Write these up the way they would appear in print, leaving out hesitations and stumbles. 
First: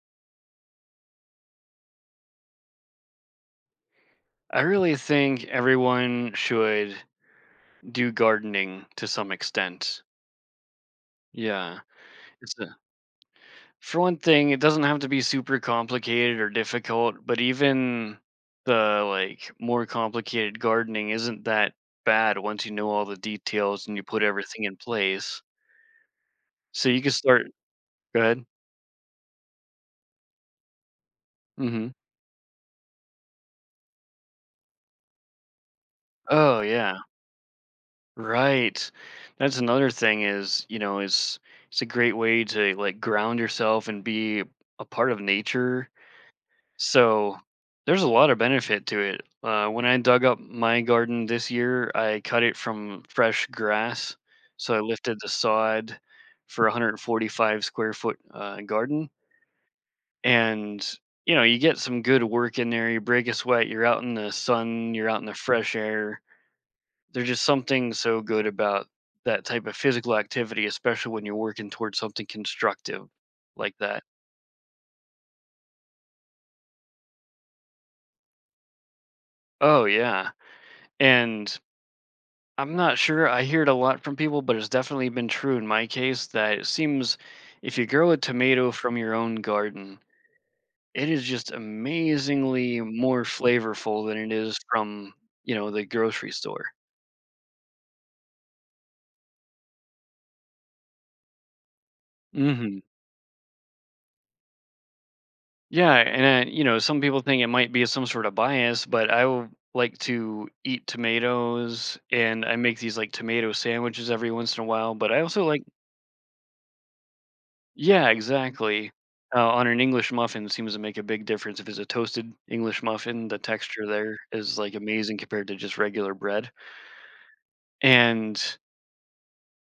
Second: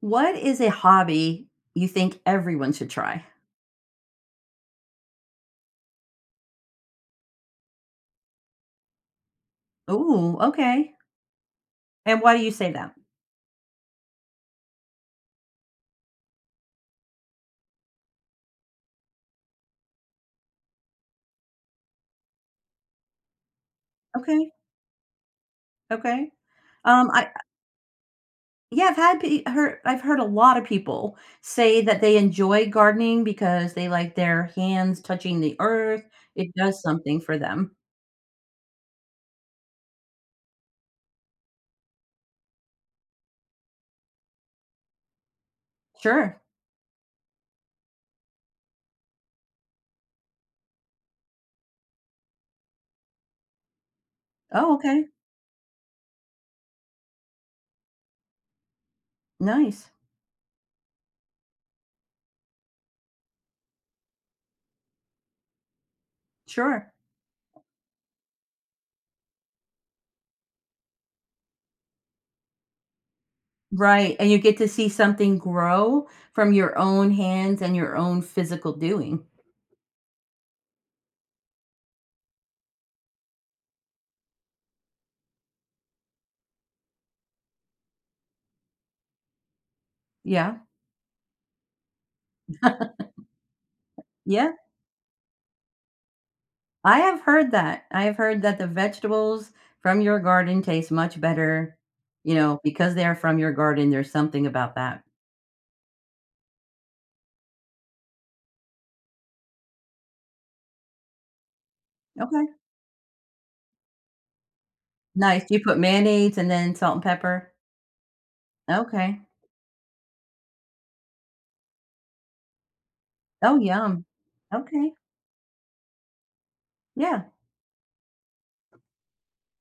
What is a hobby you think everyone should try? I really think everyone should do gardening to some extent. Ooh, okay. Yeah. And why do you It's say a, that? for one thing, it doesn't have to be super complicated or difficult, but even the like more complicated gardening isn't that bad once you know all the details and you put Okay, everything in place. okay. So you can I start go ahead. Yeah, I've heard a lot of people say Mhm. that they enjoy gardening because they like their hands touching the earth. It Oh does yeah. something for them. Right. That's another thing is, you know, it's a great way to like ground yourself and be a part of nature. Sure. So there's a lot of benefit to it. When I dug up my garden this year, I cut it from fresh grass. Oh, So I okay. lifted the sod for a 145 square foot garden. Nice. And, you know, you get some good work in there. You break a sweat, you're out in the sun, you're out in the fresh air. Sure. There's just something so good about that type of physical activity, especially when you're working towards something constructive like that. Right. And you get to see something grow from your own hands and your own physical doing. Oh, yeah. And I'm not sure. I hear it a lot from people, but it's definitely been true in my case that it seems if you grow a tomato from your own garden, Yeah. it is just amazingly more flavorful than it Yeah. is from, you know, the grocery store. I have heard that. I have heard that the vegetables from your garden taste much better, you know, Hmm because they're from your garden, there's something about that. Yeah, and you know, some people think it might be some sort of bias, but I will like to eat tomatoes, and Okay. I make these like tomato sandwiches every once in a while. But I also Nice. You like. put mayonnaise and then salt and pepper? Yeah, exactly. Okay. On an English muffin seems to make a big difference. If it's a toasted English muffin, the Oh, texture yum. there is like Okay. amazing compared to just regular bread. Yeah. And,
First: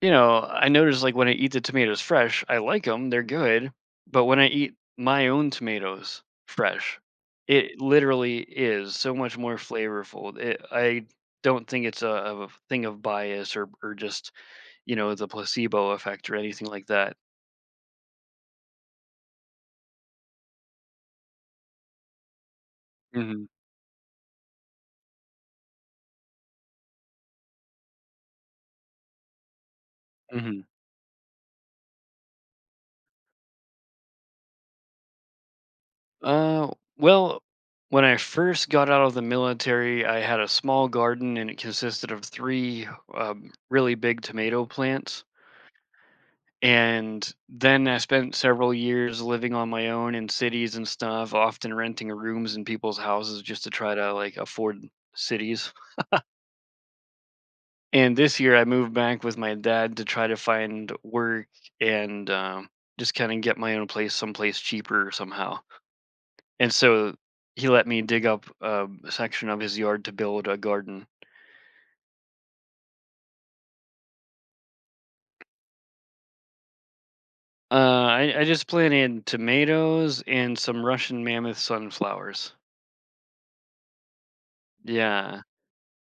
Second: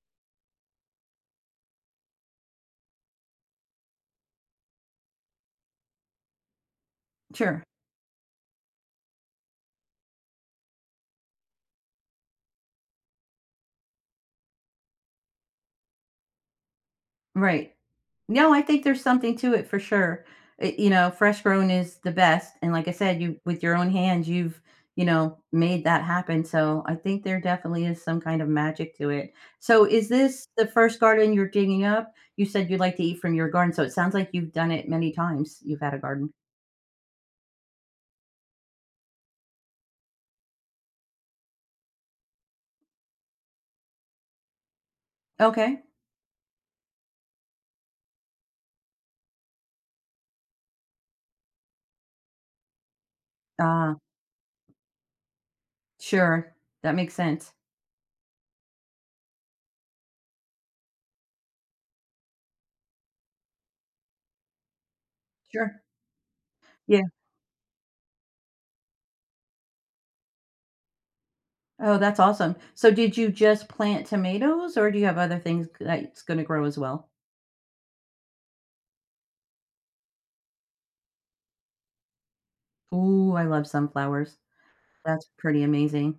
you know, I notice like when I eat the tomatoes fresh, I like them, they're good. But when I eat my own tomatoes fresh, Sure. it literally is so much more flavorful. I don't think it's a thing of bias or just, you know, the placebo effect or anything like that. Right. No, I think there's something to it for sure. It, fresh grown is the best, and like I said, you Hmm with your own hands, you've made that happen. So I think there definitely is some kind of magic to it. So is this hmm the first garden you're digging up? You said you like to eat from your garden, so it sounds like you've done it many times. You've had a garden. Uh, well, when I first got out of the military, I had a small garden and it consisted of three really big tomato plants. Okay. And then I spent several years living on my own in cities and stuff, often renting rooms in people's houses just to try Ah, to like afford cities. sure. That makes sense. And this year I moved back with my dad to try to find work and just kind of get my own place someplace cheaper somehow. Sure. And Yeah. so he let me dig up a section of his yard to build a garden. Oh, that's awesome. So did you just plant tomatoes, or do you have other things that's going to grow as well? I just planted tomatoes and some Russian mammoth sunflowers. Ooh, I love sunflowers. That's Yeah. pretty amazing.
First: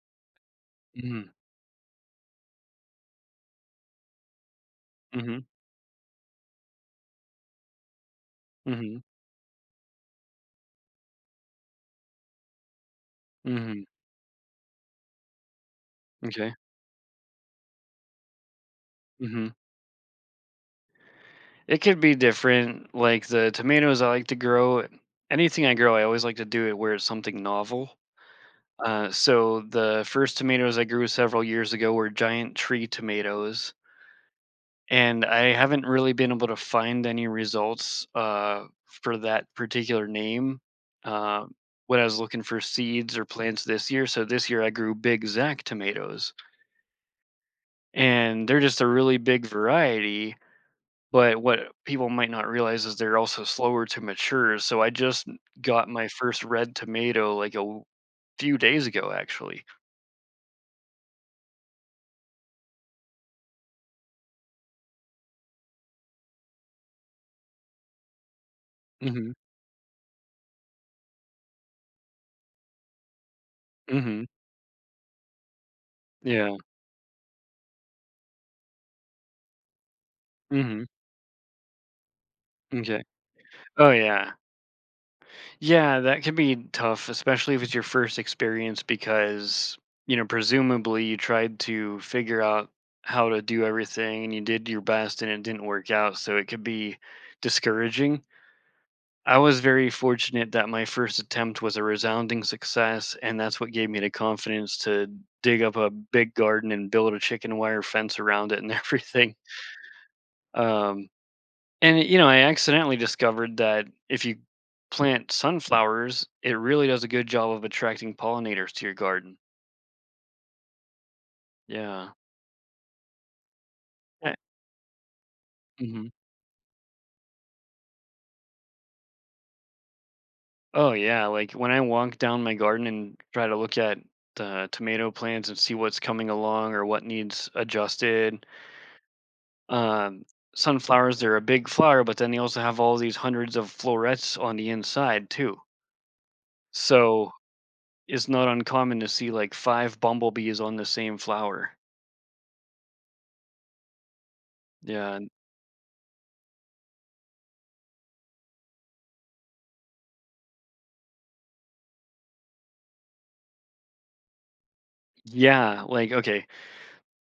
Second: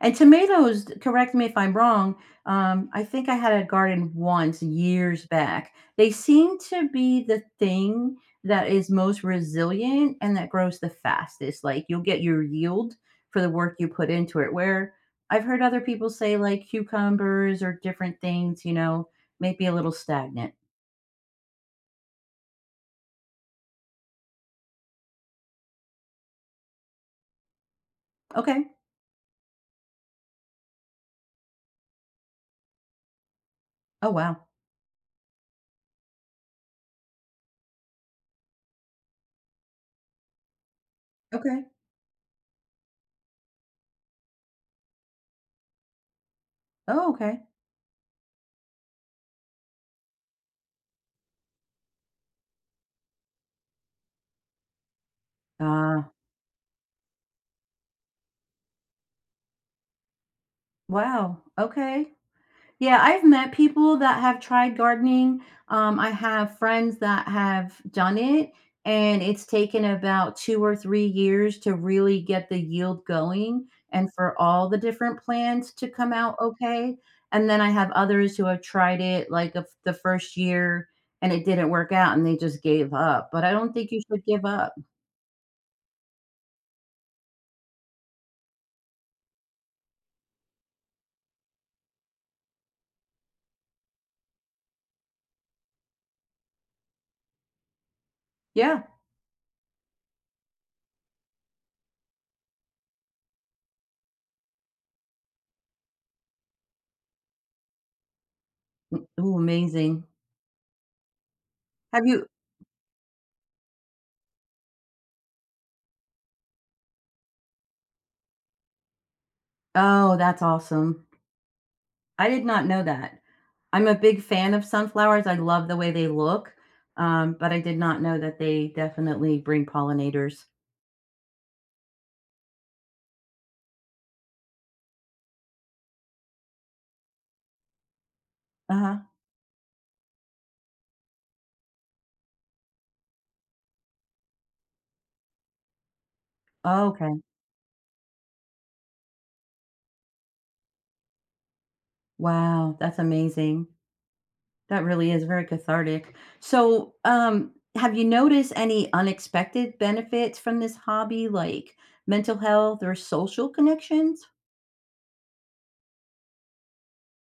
And tomatoes, hmm correct me if I'm wrong, I think I had a garden once years hmm back. They seem to be the thing that is hmm most resilient and that grows the fastest. Like you'll get your yield for the work hmm you put into it. Where I've heard other people say Okay. like cucumbers or different things, you know, hmm might be a little stagnant. It could be different. Like the tomatoes, I like to grow. Anything I grow, I always like to do it where it's something novel. Okay. So the first tomatoes I grew several years ago were giant tree tomatoes Oh wow. and I haven't really been able to find any results for that particular name uh, Okay. when I was looking for seeds or plants this year. So this year I grew Big Zack tomatoes, Oh, okay. and they're just a really big variety. But what people might not realize is they're also slower to mature. So I just got Uh my first red tomato like few days ago, actually. wow. Okay. Yeah, I've met people that have tried gardening. I have friends that have done it, and Hmm it's taken about 2 or 3 years to really get the yield going and hmm for all the different plants to come out Yeah. okay. And then I have others who have tried it like the first hmm year, and it didn't work out, and they just gave Okay. up, but I don't think Oh you should yeah. give up. Yeah, that can be tough, especially if it's your first experience because, you know, presumably you tried to figure out how to do everything and you did your best and it didn't work out. So it could be discouraging. Yeah. I was very fortunate that my first attempt was a resounding success, and that's what gave me the confidence to dig up a big garden and build a chicken wire fence around it and M everything. Ooh, amazing. Um, and, Have you you know, I accidentally discovered that if you plant sunflowers, it really does a good job of attracting pollinators to your garden. Oh, that's awesome. Yeah. I did not know that. I'm a big I- fan of sunflowers. I love the way they mhm. look, but I did not know that they definitely bring pollinators. Oh, yeah. Like when I walk down my garden and try to look at the tomato plants and see what's coming along or what needs adjusted. Uh-huh. Um, Sunflowers, they're a big flower, but then they also have all these hundreds of florets on the inside, too. Oh, okay. So it's not uncommon to see like five bumblebees on the same flower. Wow, that's amazing. That really Yeah. is very cathartic. So, have you noticed any unexpected benefits from this hobby, like mental health or social connections? Yeah, like okay,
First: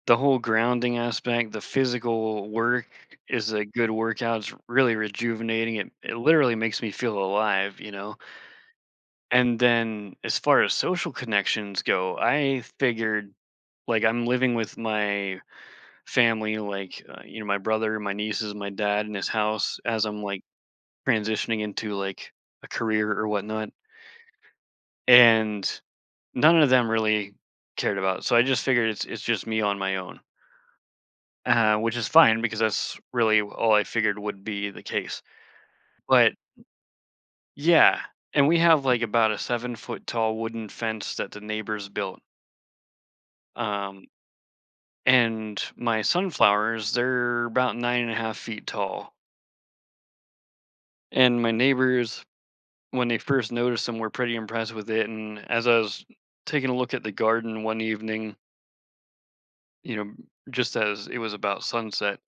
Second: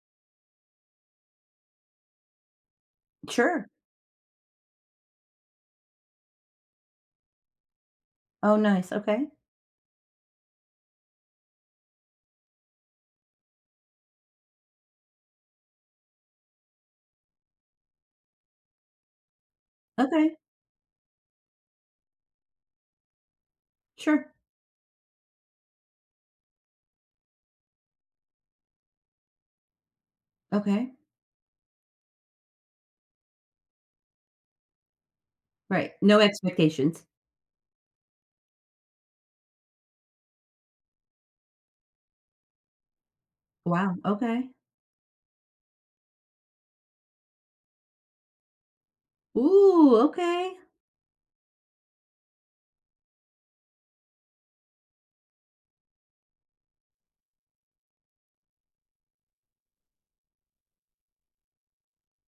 the whole grounding aspect, the physical work is a Sure. good workout. It's really rejuvenating. It literally makes me feel alive, you know. Oh, nice. Okay. And then as far as social connections go, I figured like I'm living with my family, like you know, my brother, my nieces, my dad in his house as I'm Okay. like transitioning into like a career or whatnot, Sure. and none of them really cared about it. So I just figured it's just me on my own, Okay. Which is fine because that's really all I figured would be the case. Right. No But expectations. yeah, and we have like about a 7-foot tall wooden fence that the neighbors built. Wow. Um, Okay. and my sunflowers, they're about 9.5 feet tall. Ooh, okay. And my neighbors, when they first noticed them, were pretty impressed with it. And as I was taking a look at the garden one evening, you know, just as it was about sunset,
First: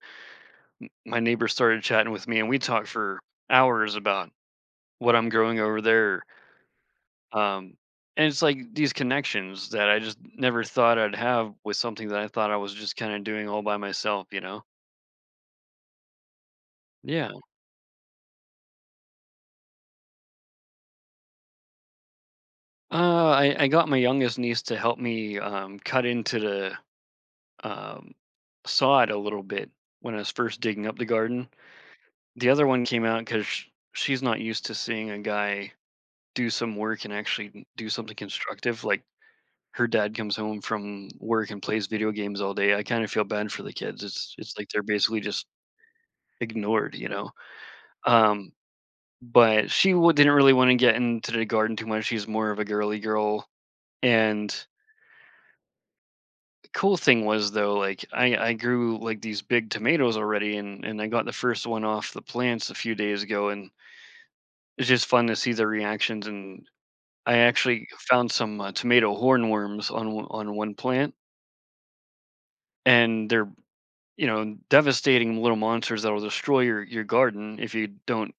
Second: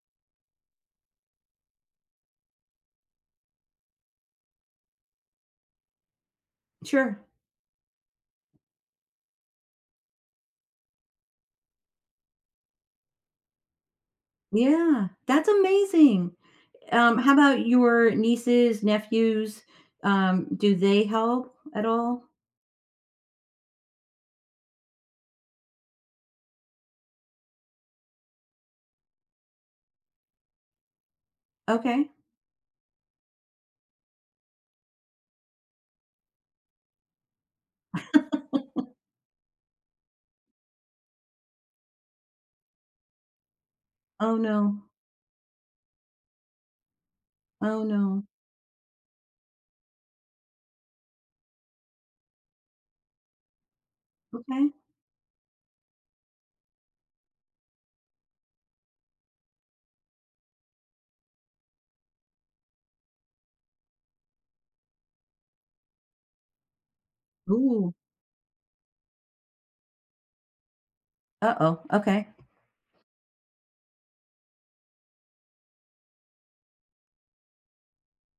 my neighbor started chatting with me, and we talked for hours about what I'm growing over there. Sure. Um, and it's like these connections that I just never thought I'd have with something that I thought I was just kind of doing all by myself, you know? Yeah, that's amazing. Yeah. How about your nieces, nephews? Do they help at all? I got my youngest niece to help me cut into the um, sod a little bit when I was first digging up the garden. Okay. The other one came out because she's not used to seeing a guy do some work and actually do something constructive. Like her dad comes home from work and plays video games all day. I kind of feel bad for the kids. It's Oh, it's like they're no. basically just ignored, you know. Oh, no. Um, but didn't really want to get into the garden too much. She's more of a girly girl. And Okay. the cool thing was though, like I grew like these big tomatoes already, and I got the first one off the plants a few days ago, and it's just fun to see the reactions. And I actually Ooh. found some tomato hornworms on on one plant, Uh-oh. Okay. and they're you know devastating little monsters that'll destroy your garden if you don't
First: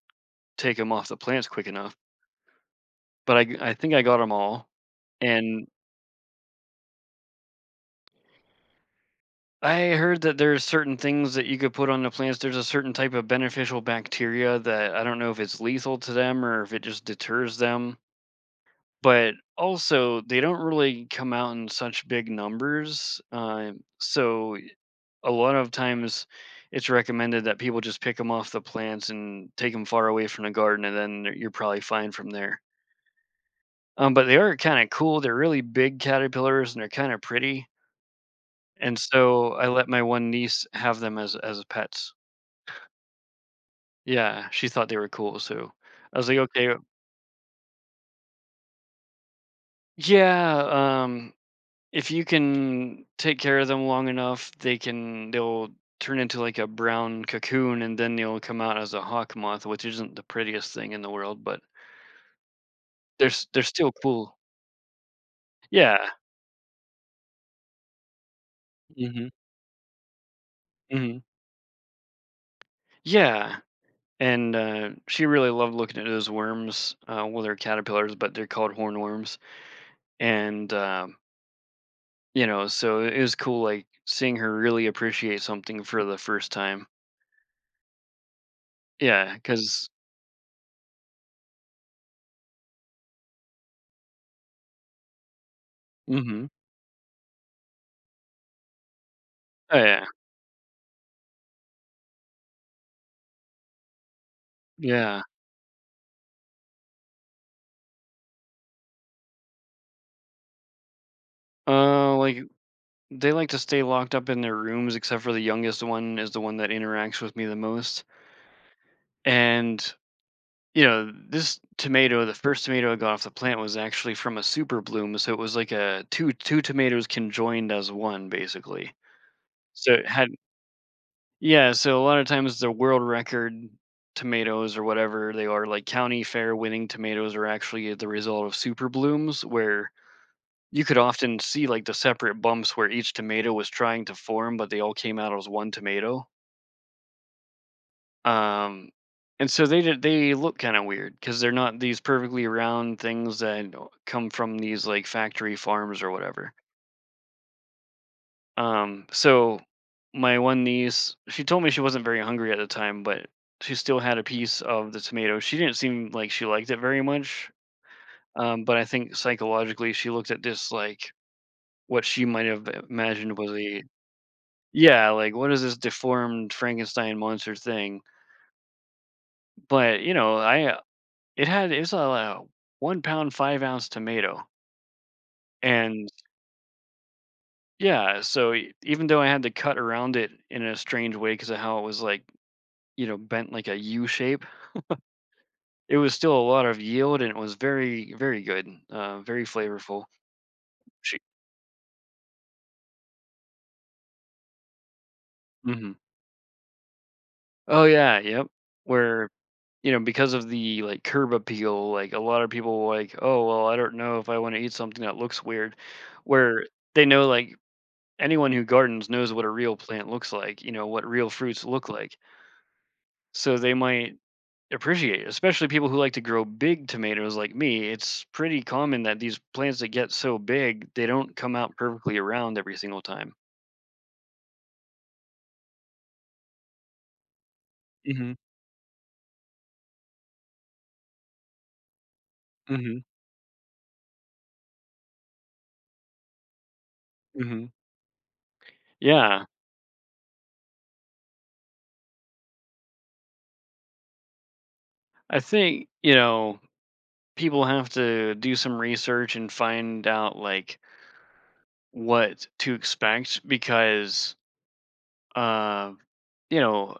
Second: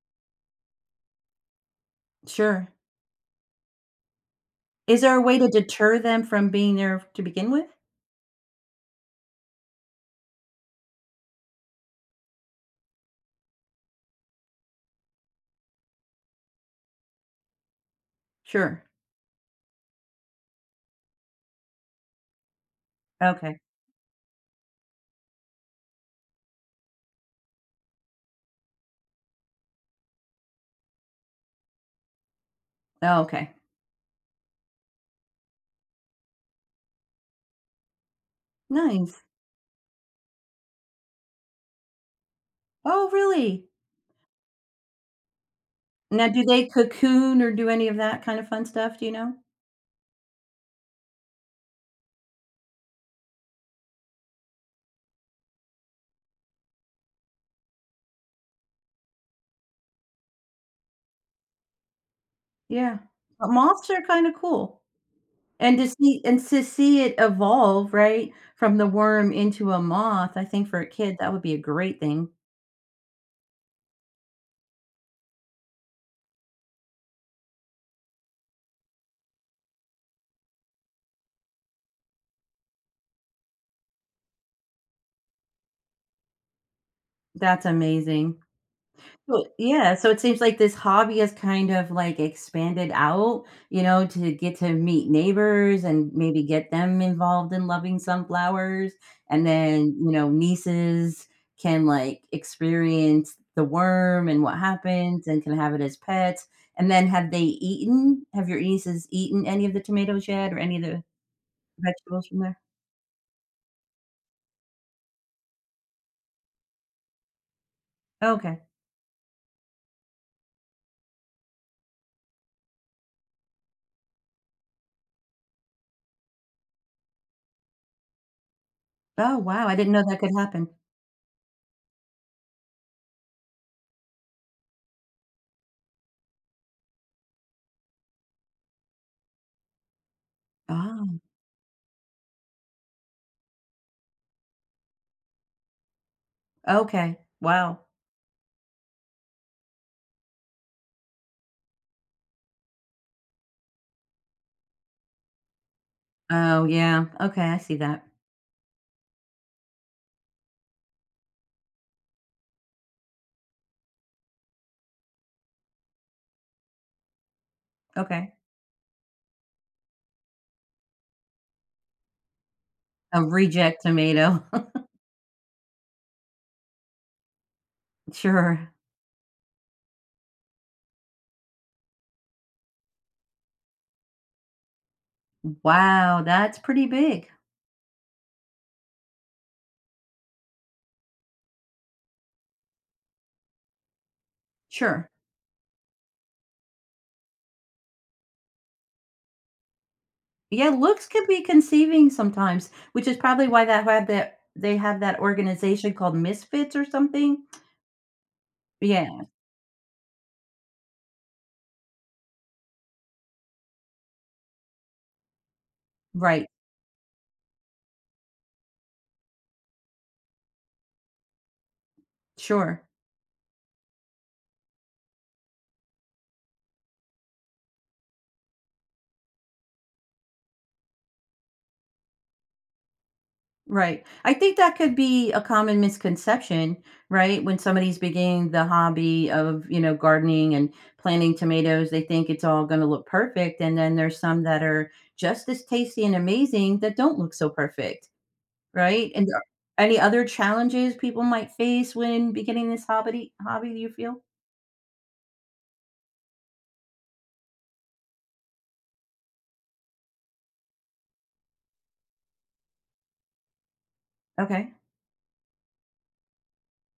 take them off the plants quick enough. Sure. But I think I got them all, Is there a way to and deter them from being there to begin with? I heard that there's certain things that you could put on the plants. There's a certain type of beneficial bacteria that I don't know if it's lethal to them or if it just deters them, Sure. but also they don't really come out in such big numbers, Okay. So a lot of times it's recommended that people just pick them off the plants and take them far away from the garden, and then you're probably fine from there. Oh, okay. But they are kinda cool. They're really big caterpillars, and they're kinda pretty. And Nice. so I let my one niece have them as pets. Oh, really? Yeah, she thought they were cool, so I Now, was like, do they "Okay, cocoon or do any of that kind of fun stuff? Do you know? yeah, um, if you can take care of them long enough, they'll turn into like a brown cocoon and then they'll come out as a hawk moth, which isn't the prettiest thing in the world, but Yeah. But they're moths still are kind of cool." cool. And to Yeah. see and to see it evolve, right, from the Mhm, worm into a moth, I think for a kid, mhm. that would be a great thing. Yeah, and, she really loved looking at those worms, well, they're caterpillars, but they're called hornworms, and, you know, so it was cool, like, seeing her really appreciate something for the first time. That's amazing. Yeah, Well, 'cause yeah, so it seems like this hobby has kind of like expanded out, to get to meet neighbors and maybe Mhm. get them involved in loving sunflowers. And Oh, then, yeah. you know, nieces can like experience the worm and what yeah. happens and can have it as pets. And then have they eaten? Have your nieces eaten any of the tomatoes yet or any of the vegetables Like, from there? they like to stay locked up in their rooms except for the youngest one is the one that interacts with me the most, Okay. and, you know, this tomato, the first tomato I got off the plant was actually from a super bloom, so it was like a 2 tomatoes conjoined as one, basically. Oh, wow. I didn't So know it that had. could happen. Yeah, so a lot of times the world record tomatoes or whatever they are, like county fair winning tomatoes, are actually the result of super blooms, where you could Oh, often see like the separate bumps where each tomato was trying to form, but they all came out as one tomato. okay. Wow. Um, and so they did, they look kind of weird because they're not these perfectly round things that come from these like factory farms or whatever. Oh, yeah. Okay. I see that. So my one niece, she told me she wasn't very hungry at the time, but she still had a piece of the tomato. She didn't seem like she liked it very much. Okay. But I think psychologically she looked at this like what she might have A imagined was reject a tomato. yeah, like what is this deformed Frankenstein monster thing? Sure. But you know, I it had it was a 1-pound 5-ounce tomato, and Wow, that's pretty big. yeah, so even though I had to cut around it in a strange way because of how it was like you know bent like a U shape. Sure. It was still a lot of yield, and it was very, very good, very flavorful. Yeah, looks She could be conceiving sometimes, which is probably why that they have that mhm. organization called Misfits or something. Oh, yeah, yep. Yeah, Where, you know, because of the, like, curb appeal, like, a lot of people were like, "Oh, well, I don't know if I wanna eat something that looks weird," right. where they know, like, anyone who gardens knows what a real plant looks like, you know, what real fruits look like. Sure. So they might appreciate it, especially people who like to grow big tomatoes like me. It's pretty common that these plants that get so big, they don't come out perfectly round every single time. Right. I think that could be a common misconception, right? When somebody's Mhm. beginning the hobby of, gardening and planting tomatoes, they think it's all going to Mhm, look perfect. And then there's some that are just as tasty and amazing that don't look so mhm. perfect. Right? And are Yeah, any other challenges people might face when beginning this hobby, do you feel? I think, you know, people have to do some research and find out, like, what to expect because, Okay. uh, you know,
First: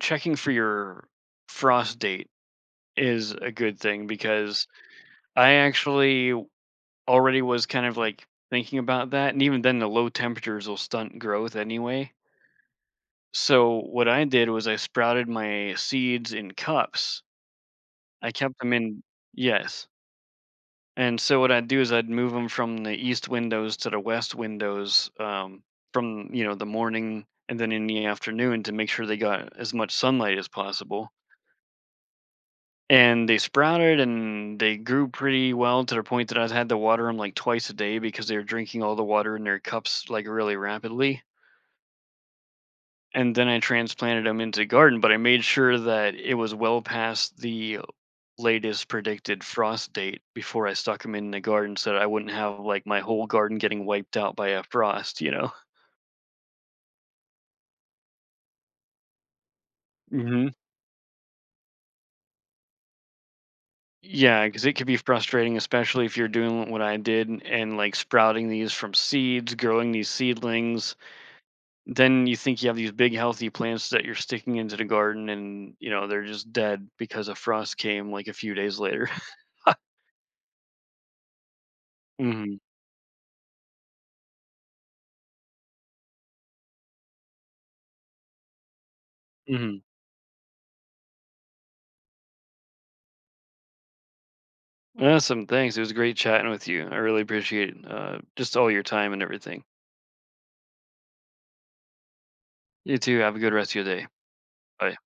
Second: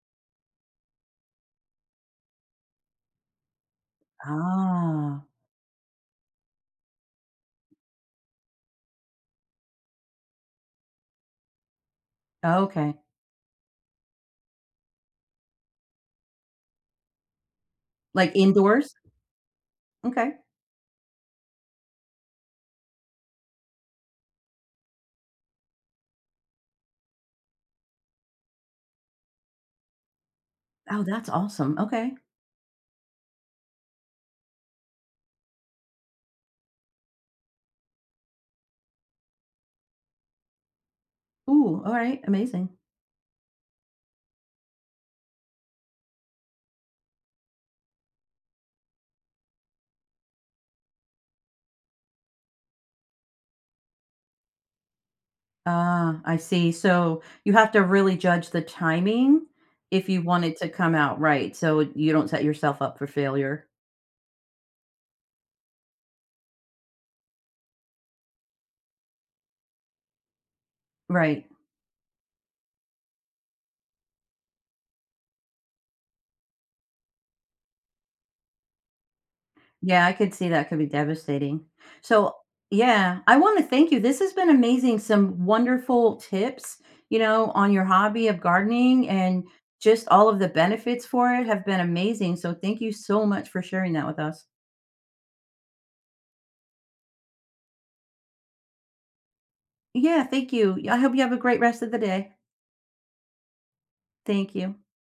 checking for your frost date is a good thing because Ah, I actually already was kind of, like, thinking about that, and even then, the low temperatures will stunt growth anyway. okay. So what I did was I sprouted my seeds in cups. I Like kept them indoors? in. Yes. Okay. And so what I'd do is I'd move them from the east windows to the west windows from you know the morning and then in the afternoon to make sure they got as much sunlight as Oh, possible. that's awesome. Okay. And they sprouted and they grew pretty well to the point that I had to water them like twice a day because they were drinking all the water in their cups like really rapidly. Ooh, alright, amazing. And then I transplanted them into the garden, but I made sure that it was well past the latest predicted frost date before I stuck them in the garden so that I wouldn't have like my whole garden getting wiped out by a frost, you know? Ah, I see. So, you have to really judge the timing if you want Hmm it to come out right, so you don't set yourself up for failure. Yeah, because it could be frustrating, especially if you're doing what I did and like sprouting these from seeds, growing these seedlings. Right. Then you think you have these big, healthy plants that you're sticking into the garden, and you know they're just dead because a frost came like a few days later. Yeah, I could see that could be devastating. So, hmm yeah, I want to thank you. This has been amazing. Some wonderful tips, on your hobby of gardening and hmm just all of the benefits for it have been amazing. So, thank you so much for sharing that with us. Awesome, thanks. It was great chatting with you. I really appreciate just all your time and everything. Yeah, thank you. I hope you have a great rest of the day. You too. Have a good rest of your day. Thank you. Bye.